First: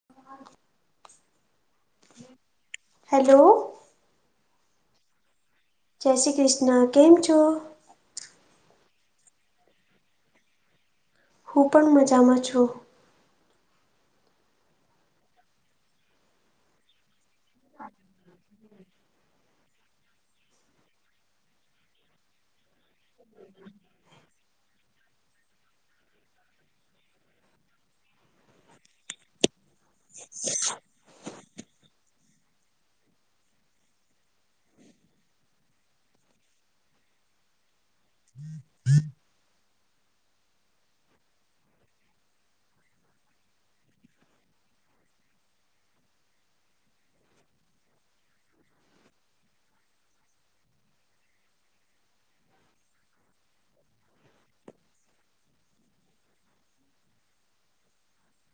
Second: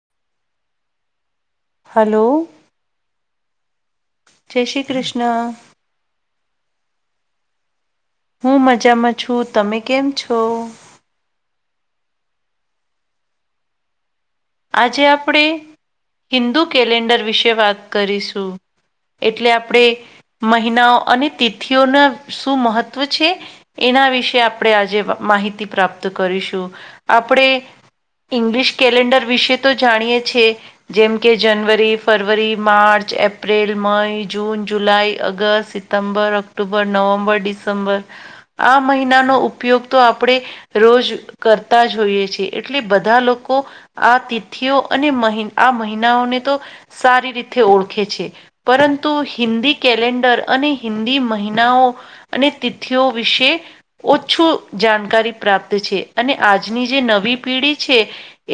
The hello hello જય શ્રી કૃષ્ણ જય શ્રી કૃષ્ણ કેમ છો. હુ મજામાં છુ, તમે કેમ છો. હુ પણ મજામાં છુ. આજે આપણે હિન્દુ કેલેન્ડર વિશે વાત કરીશું એટલે આપણેે મહિનાઓ અને તિથિઓના શું મહત્ત્વ છે. એના વિશે આપણે આજે માહિતી પ્રાપ્ત કરીશું આપણે ઇંગ્લિશ કેલેન્ડર વિશે તો જાણીએ છ છે. જેમ કે જનવરી ફરવરી માર્ચ એપ્રિલ મઇ જૂન જુલાઈ અગસ્ટત સપ્ટમ્બર ઓક્ટોબર નવેમ્બર ડિસેમ્બર આ મહિનાનો ઉપયોગ તો આપણે રોજ કરતા જ હોઈએ છે એટલે બધા લોકો આ તિથિઓ અને આ મહિનાઓને તો સારી રીતે ઓળખે છે. પરંતુ હિન્દી કેલેન્ડર અને હિન્દી મહિનાઓ અને તિથિઓ વિશે ઓછું જાણકારી પ્રાપ્ત છે, અને આજની જે નવી પેઢી છે.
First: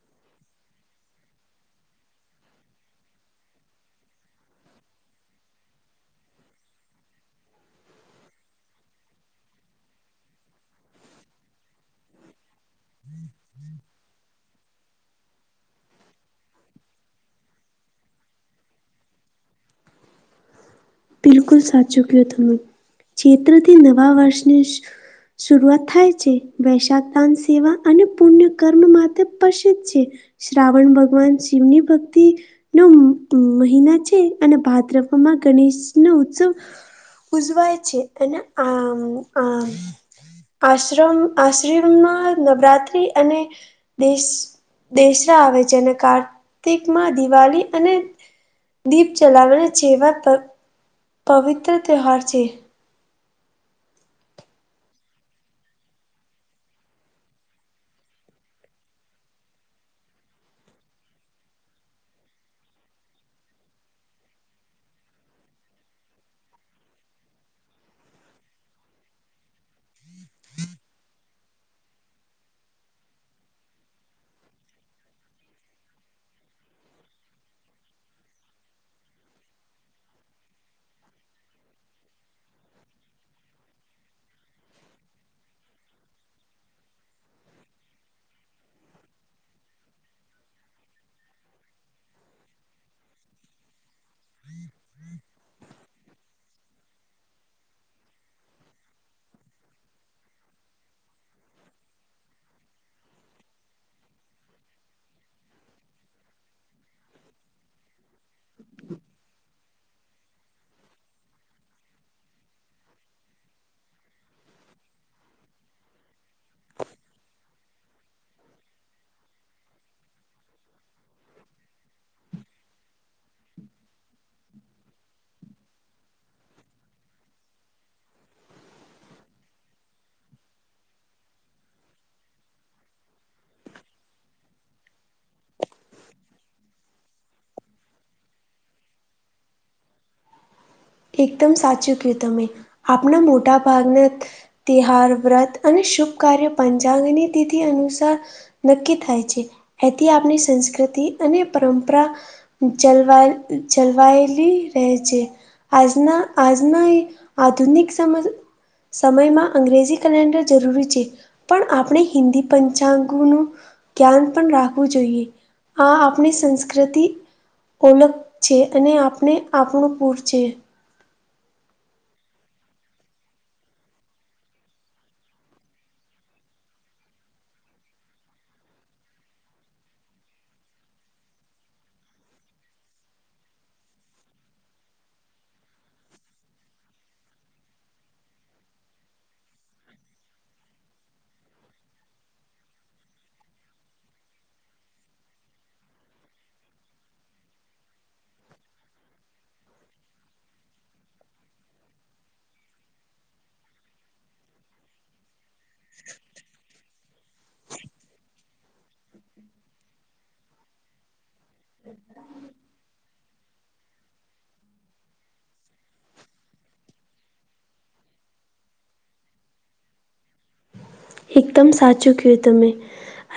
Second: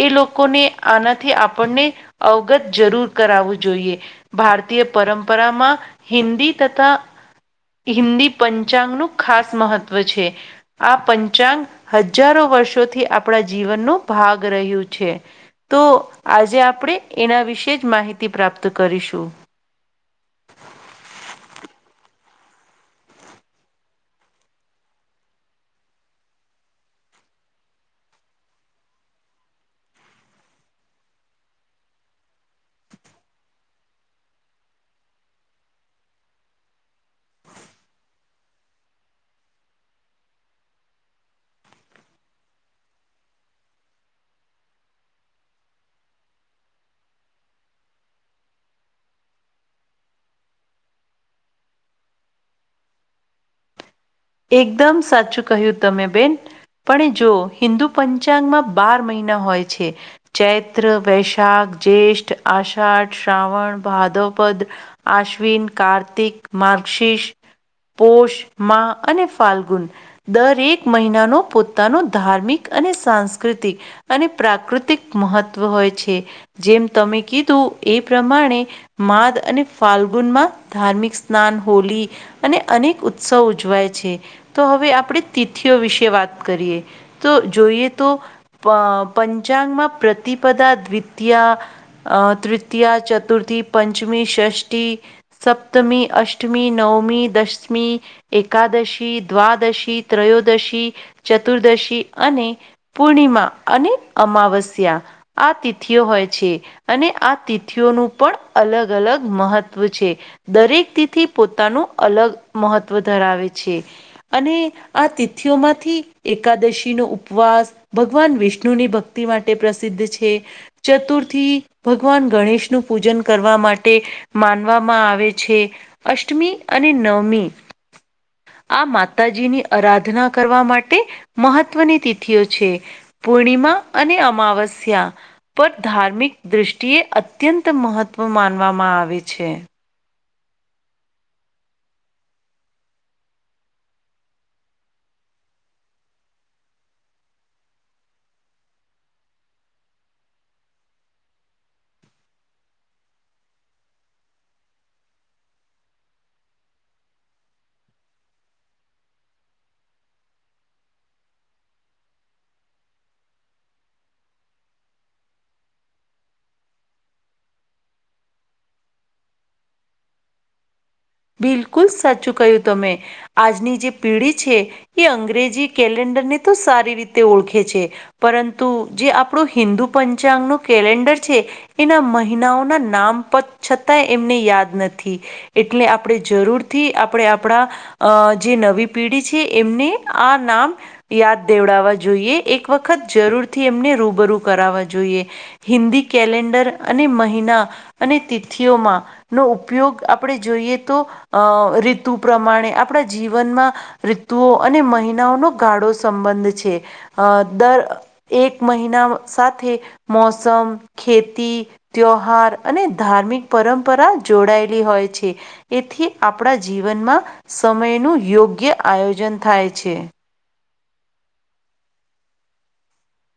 એ લોકોને આનાથી આપણને અવગત જરૂર કરાવું જોઈએ. ભારતીય પરંપરામાં હિન્દી તથા હિન્દી પંચાંગનું ખાસ મહત્વ છે, આ પંચાંગ હજારો વર્ષોથી આપણા જીવનનો ભાગ રહ્યુ છે. તો આજે આપણે એના વિશે જ માહિતી પ્રાપ્ત કરીશુ બિલકુલ સાચું કયો તમે ચત્રથી નવા વર્ષની શરૂઆત થાય છે વૈશા તાન સેવા અને પુણ્ય કર્મ માટે પ્રસિદ્ધ છે. શ્રાવણ ભગવાન શિવની ભક્તિ. નો મહિના છે અને ભાદ્રમાં ગણેશ નો ઉત્સવ ઉજવાય છે અને આ આ આશ્રમ આશ્રમમાં નવરાત્રિ અને દ દેેશરા આવે જેને કાર્તિકમાં દિવાળી અને દીપ જલાવને જેવા પવિત્ર તહેવાાર છે. એકદમ સાચું કહ્યું તમે બેન. પણ જો હિન્દુ પંચાંગમાં બાર મહિના હોય છે. ચૈત્ર વૈશાખ જેષ્ઠ આષાઢ શ્રાવણ ભાદવપદ્ર અશ્વિન કાર્તિક માક્ષીશ પોષ મા અને ફાલ્ગુન દરેક મહિના નો પોતાનો ધાર્મિક અને સાંસ્કૃતિક અને પ્રાકૃતિક મહત્વ હોય છે જેમ તમે કીધું એ પ્રમાણે. માદ અને ફલ્ગુનમાં ધાર્મિક સ્નાન હોલી અને અનેક ઉત્સવ ઉજવાય. તો હવે આપણે તિથિઓ વિશે વાત કરીએ, તો જોઈએ તો. પ પંચાંગમાં પ્રતિપદા દ્વિતયા અ તૃતીયા, ચતુર્થી, પંચમી, ષષ્ઠી. સપ્તમી, અષ્ટમી, નવમી, દસમી. એકાદશી, દ્વાદશી, ત્રયોદશી, ચતુર્દશી અને પૂર્ણિમા અને અમાવસ્યા આ તિથિઓ હોય છે. અને આ તિથિઓનું પણ અલગ અલગ મહત્વ છે. દરેક તીથી પોતાનું અલગ મહત્વ ધરાવે છે. અને આ તિથિઓમાંથી એકાદશીનો ઉપવાસ ભગવાન વિષ્ણુની ભક્તિ માટે પ્રસિદ્ધ છે. ચતુર્થી ભગવાન ગણેશનું પૂજન કરવા માટે. માનવામાં આવે છે. અષ્ટમી અને નવમી. આ માતાજીની આરાધના કરવા માટે મહત્વની તિથિઓ છે. પૂર્ણિમા અને અમાવસ્યા. પર ધાર્મિક દૃષ્ટિએ અત્યંત મહત્વ માનવામાં આવે છે. એકદમ સાચું કયું તમે. આપણા મોટા ભાગના તિહાર, વ્રત અને શુભ કાર્ય પંચાંગની તિથિ અનુસાર નક્કી થાય છે. એથી આપણી સંસ્કૃતિ અને પરંપરા જલવાઈ જલવાયલી રહે છે. આજના આજના એ આધુનિક સમજ સમયમાં અંગ્રેજી કલેન્ડર જરૂરી છે. પણ આપણે હિન્દી પંચાંગોનું જ્ઞાન પણ રાખવું જોઈએ. આ આપણી સંસ્કૃતિ ઓલગ છે અને આપણે આપણું પૂર છે. બિલકુલ સાચું ક્યું તમે. આજની જે પેઢી છે એ અંગ્રેજી કેલેન્ડરને તો સારી રીતે ઓળખે છે. પરંતુ જે આપણું હિન્દુ પંચાંગનું કેલેન્ડર છે. એના મહિનાઓના નામ પદ છતાંય એમને યાદ નથી. એટ એટલે આપણે જરૂરથી આપણે આપણા અ જે નવી પેઢી છે એમને આ નામ યાદ દેવડાવવા જોઈએ. એક વખત જરૂરથી એમને રૂબરૂ કરાવવા જોઈએ. હિન્દી કેલેન્ડર અને મહિના અને તિથિઓમાં નો ઉપયોગ આપણે જોઈએ તો અ ઋતુ પ્રમાણે આપણા જીવનમાં ઋતુઓ અને મહિનાઓનો ગાળો સંબંધ છે. અ દર એક મહિના સાથે મોસમ ખેતી. ત્યોહાર અને ધાર્મિક પરંપરા જોડાયેલી હોય છે. એથી આપણા જીવનમાં સમયનું યોગ્ય આયોજન થાય છે. એકદમ સાચું ક્યું તમે.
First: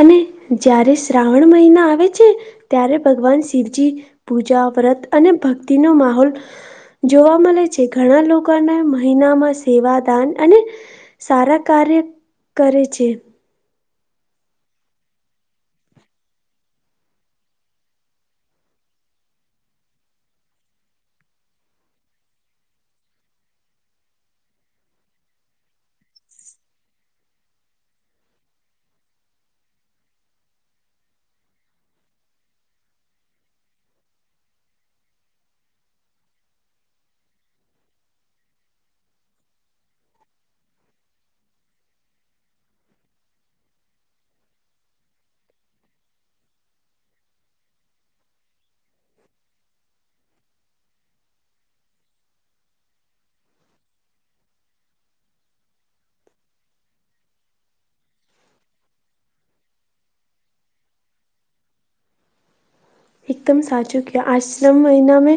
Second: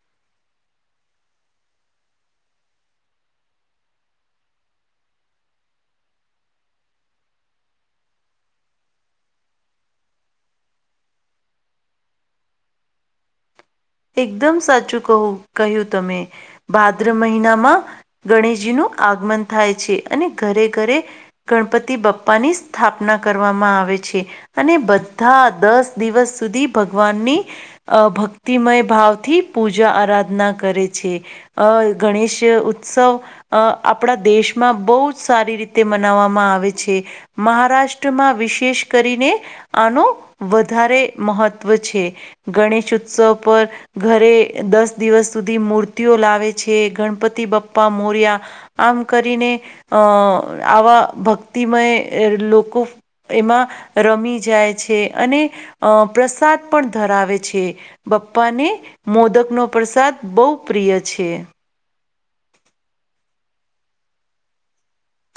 અને જ્યારે શ્રાવણ મહિના આવે છે, ત્યારે ભગવાન શિવજી. પૂજા વ્રત અને ભક્તિ નો માહોલ જોવા મળે છે ઘણા લોકોના મહિનામાં સેવાદાન અને સારા કાર્ય કરે છે. એકદમ સાચું કહું કહ્યું તમે. ભાદ્ર મહિનામાં ગણેશજીનું આગમન થાય છે અને ઘરે-ઘરે ગણપતિ બપ્પાની સ્થાપના કરવામાં આવે છે. અને બધા દસ દિવસ સુધી ભગવાનની અ ભક્ ભક્તિમય ભાવથી પૂજા આરાધના કરે છે. અ ગણેશ ઉત્સવ અ આપણા દેશમાં બહુ જ સારી રીતે મનાવવામાં આવે છે. મહારાષ્ટ્રમાં વિશેષ કરીને આનું વધારે મહત્વ છે. ગણેશ ઉત્સવ પર ઘરે દસ દિવસ સુધી મૂર્તિઓ લાવે છે ગણપતિ બાપ્પા મોર્યા આમ કરીને અ આવા ભક્તિમય લોકો એમાં રમી જાય છે અને અ પ્રસાદ પણ ધરાવે છે. બપ્પાને મોદકનો પ્રસાદ બહુ પ્રિય છે. એકદમ સાચું ક આશ્રમ મહિના મે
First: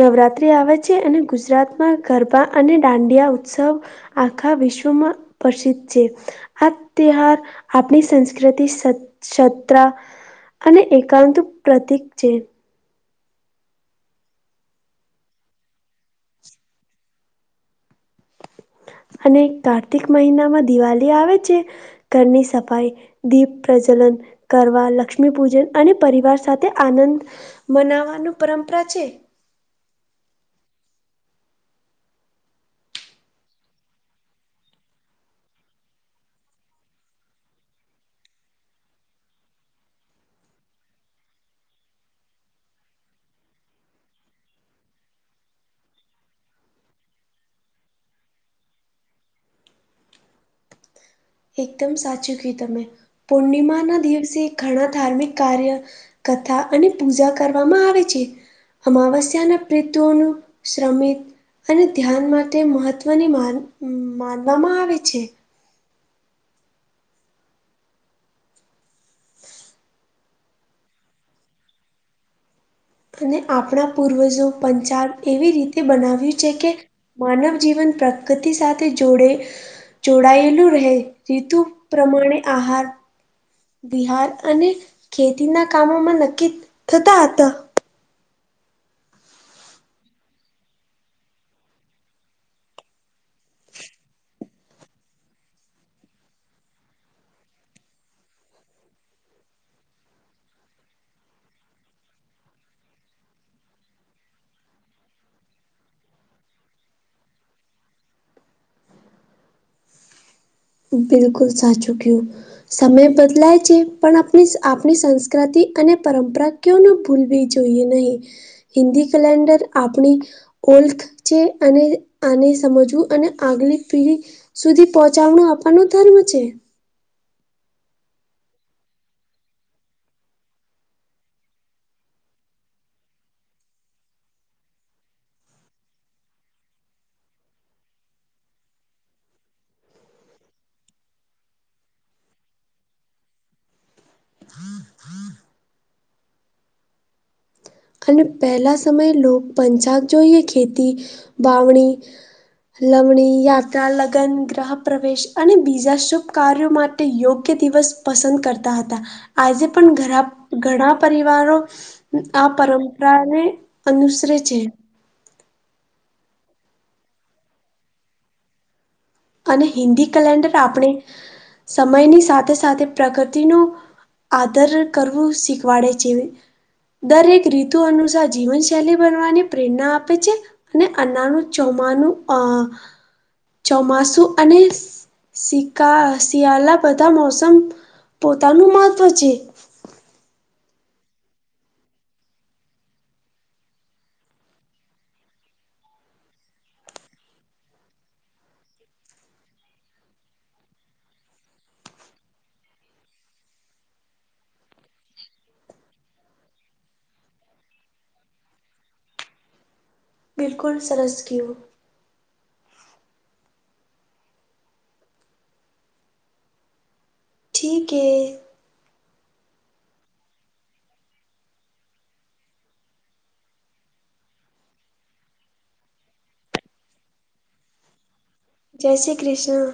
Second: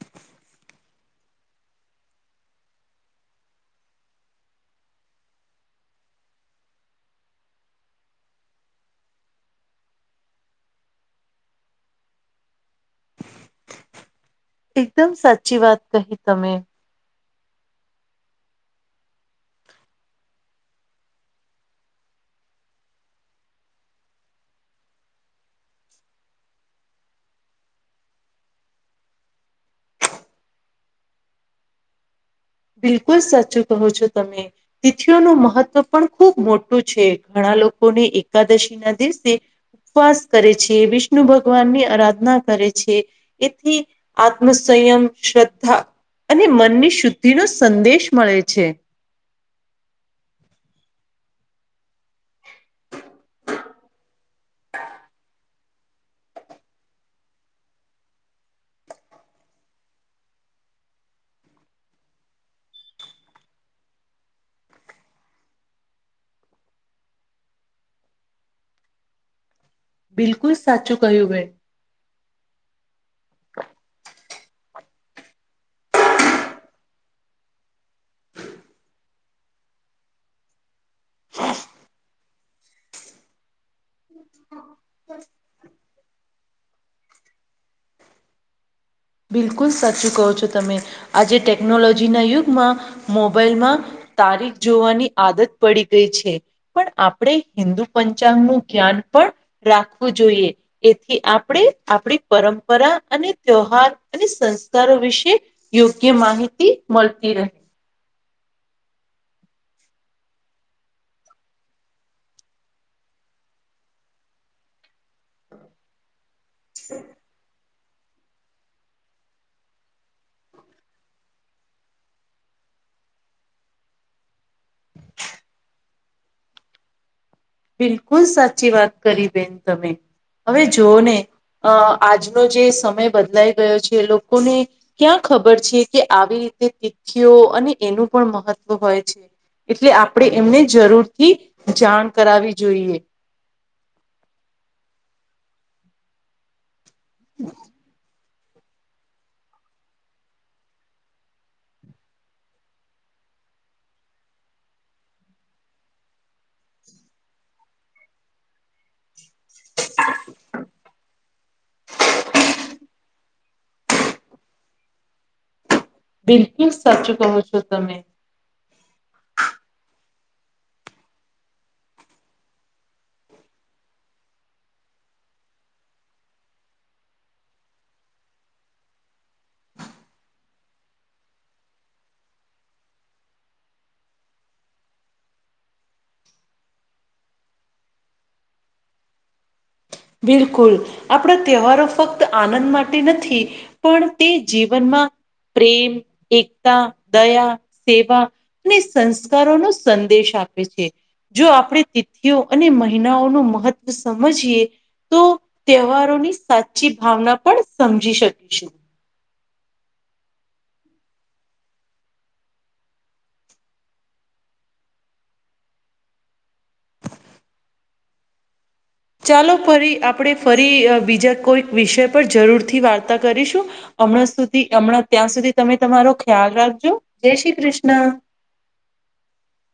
નવરાત્રિ આવે છે અને ગુજરાતમાં ગરબા અને દાંડિયા ઉત્સવ આખા વિશ્વમાં પ્રસિદ્ધ છે. આ તિહાર આપણી સંસ્કૃતિ સતા અને એકાંત પ્રતીક છે. એકદમ સાચી વાત કહી તમે. અને કાર્તિક મહિનામાં દિવાળી આવે છે. કરની સફાઈ દીપ પ્રજવલન, કરવા લક્ષ્મી પૂજન અને પરિવાર સાથે આનંદ મનાવાનું પરંપરા છે. બિલકુલ સાચું કહો છો તમે. તિથિઓનું મહત્વ પણ ખૂબ મોટું છે ઘણા લોકોને એકાદશી ના દિવસે ઉપવાસ કરે છે વિષ્ણુ ભગવાન ની આરાધના કરે છે. એથી આત્મસયમ શ્રદ્ધા અને મનની શુદ્ધ નો સંદેશ મળે છે. એકદમ સાચું કયું તમે પૂર્ણિમાના દિવસે ઘણા ધાર્મિક કાર્ય, કથા અને પૂજા કરવામાં આવે છે. અમાવસ્યાના પ્રીતિઓનું શ્રમિત અને ધ્યાન માટે મહત્ત્વની માન માનવામાં આવે છે. બિલકુલ સાચું કહ્યું બેન. અને આપણા પૂર્વજો પંચાબ એવી રીતે બનાવ્યું છે કે માનવ જીવન પ્રકૃતિ સાથે જોડે જોડાયેલું રહે. રીતુ પ્રમાણે આહાર બિહાર અને ખેતીના કામોમાં નક્કી થતા હતા. બિલકુલ સાચું કહો છો તમે આજે ટેકનોલોજીના યુગમાં મોબાઈલમાં તારીખ જોવાની આદત પડી ગઈ છે. પણ આપણે હિન્દુ પંચાંગનું જ્ઞાન પણ રાખવું જોઈએ એથી આપણે આપડી પરંપરા અને ત્યહાર અને સંસ્કારો વિશે યોગ્ય માહિતી મળતી રહે. બિલકુ સાચક યુ સમય બદલાય છે, પણ આપણી આપણી સંસ્કૃતિ અને પરંપરા ભૂલવી જોઈએ નહી હિન્દી કેલેન્ડર આપણી ઓલ્ખ છે અને આને સમજવું અને આગલી પીઢી સુધી પહોંચાડું આપવાનું ધર્મ છે. બિલકુલ સાચી વાત કરી બેન તમે હવે જોઓ ને અ આજનો જે સમય બદલાઈ ગયો છે, લોકોને ક્યાં ખબર છે, કે આવી રીતે તિથિઓ અને એનું પણ મહત્વ હોય છે. એટલે આપણે એમને જરૂરથી જાણ કરવી જોઈએ. હા થા હમ્મ અને પહેલા સમયે લોકો પંચાાગ જોઈએ ખેતી વાવણી લમણી યાત્રા લગ્ન ગ્રહ પ્રવેશ અને બીજા શુભ કાર્યો માટે તે યોગ્ય દિવસ પસંદ કરતા હતા. આજે પણ ઘરા ઘણા પરિવારો આ પરંપરાને અનુસરે છે. બિલકુલ સાચ કહો છો, તમે અને હિન્દી કેલેન્ડર આપણે સમયની સાથે સાથે પ્રકતિનુ આદર કરવું શીખવાડે છે. દરેક રીતુ અનુસાર જીવનશૈલી બનવાની પ્રેરણા આપે છે. અને અનાનુ ચોમાનુ અ ચોમાસું અને સિકા શિયાળા બધા મોસમ પોતાનું મહત્ત્વ છે. બિલકુલ આપણા તહેવારો ફક્ત આનંદ માટે નથી. પણ તે જીવનમાં પ્રેમ એકતા દયા સેવા ને સંસ્કારો નો સંદેશ આપે છે. જો આપણે તિથિઓ અને મહિનાઓનું મહત્ત્વ સમજીએ તો તહેવારોની સાચી ભાવના પણ સમજી શકીશુ બિલકુલ સરસ કુ ઠીક એ ચાલો ફરી આપણે ફરી બીજા કોઈક વિષય પર જરૂરથી વાર્તા કરીશુ હમણાં સુધી હમણાં ત્યાં સુધી તમે તમારો ખ્યાલ રાખજો જય શ્રી કૃષ્ણ જય શ્રી કૃષ્ણ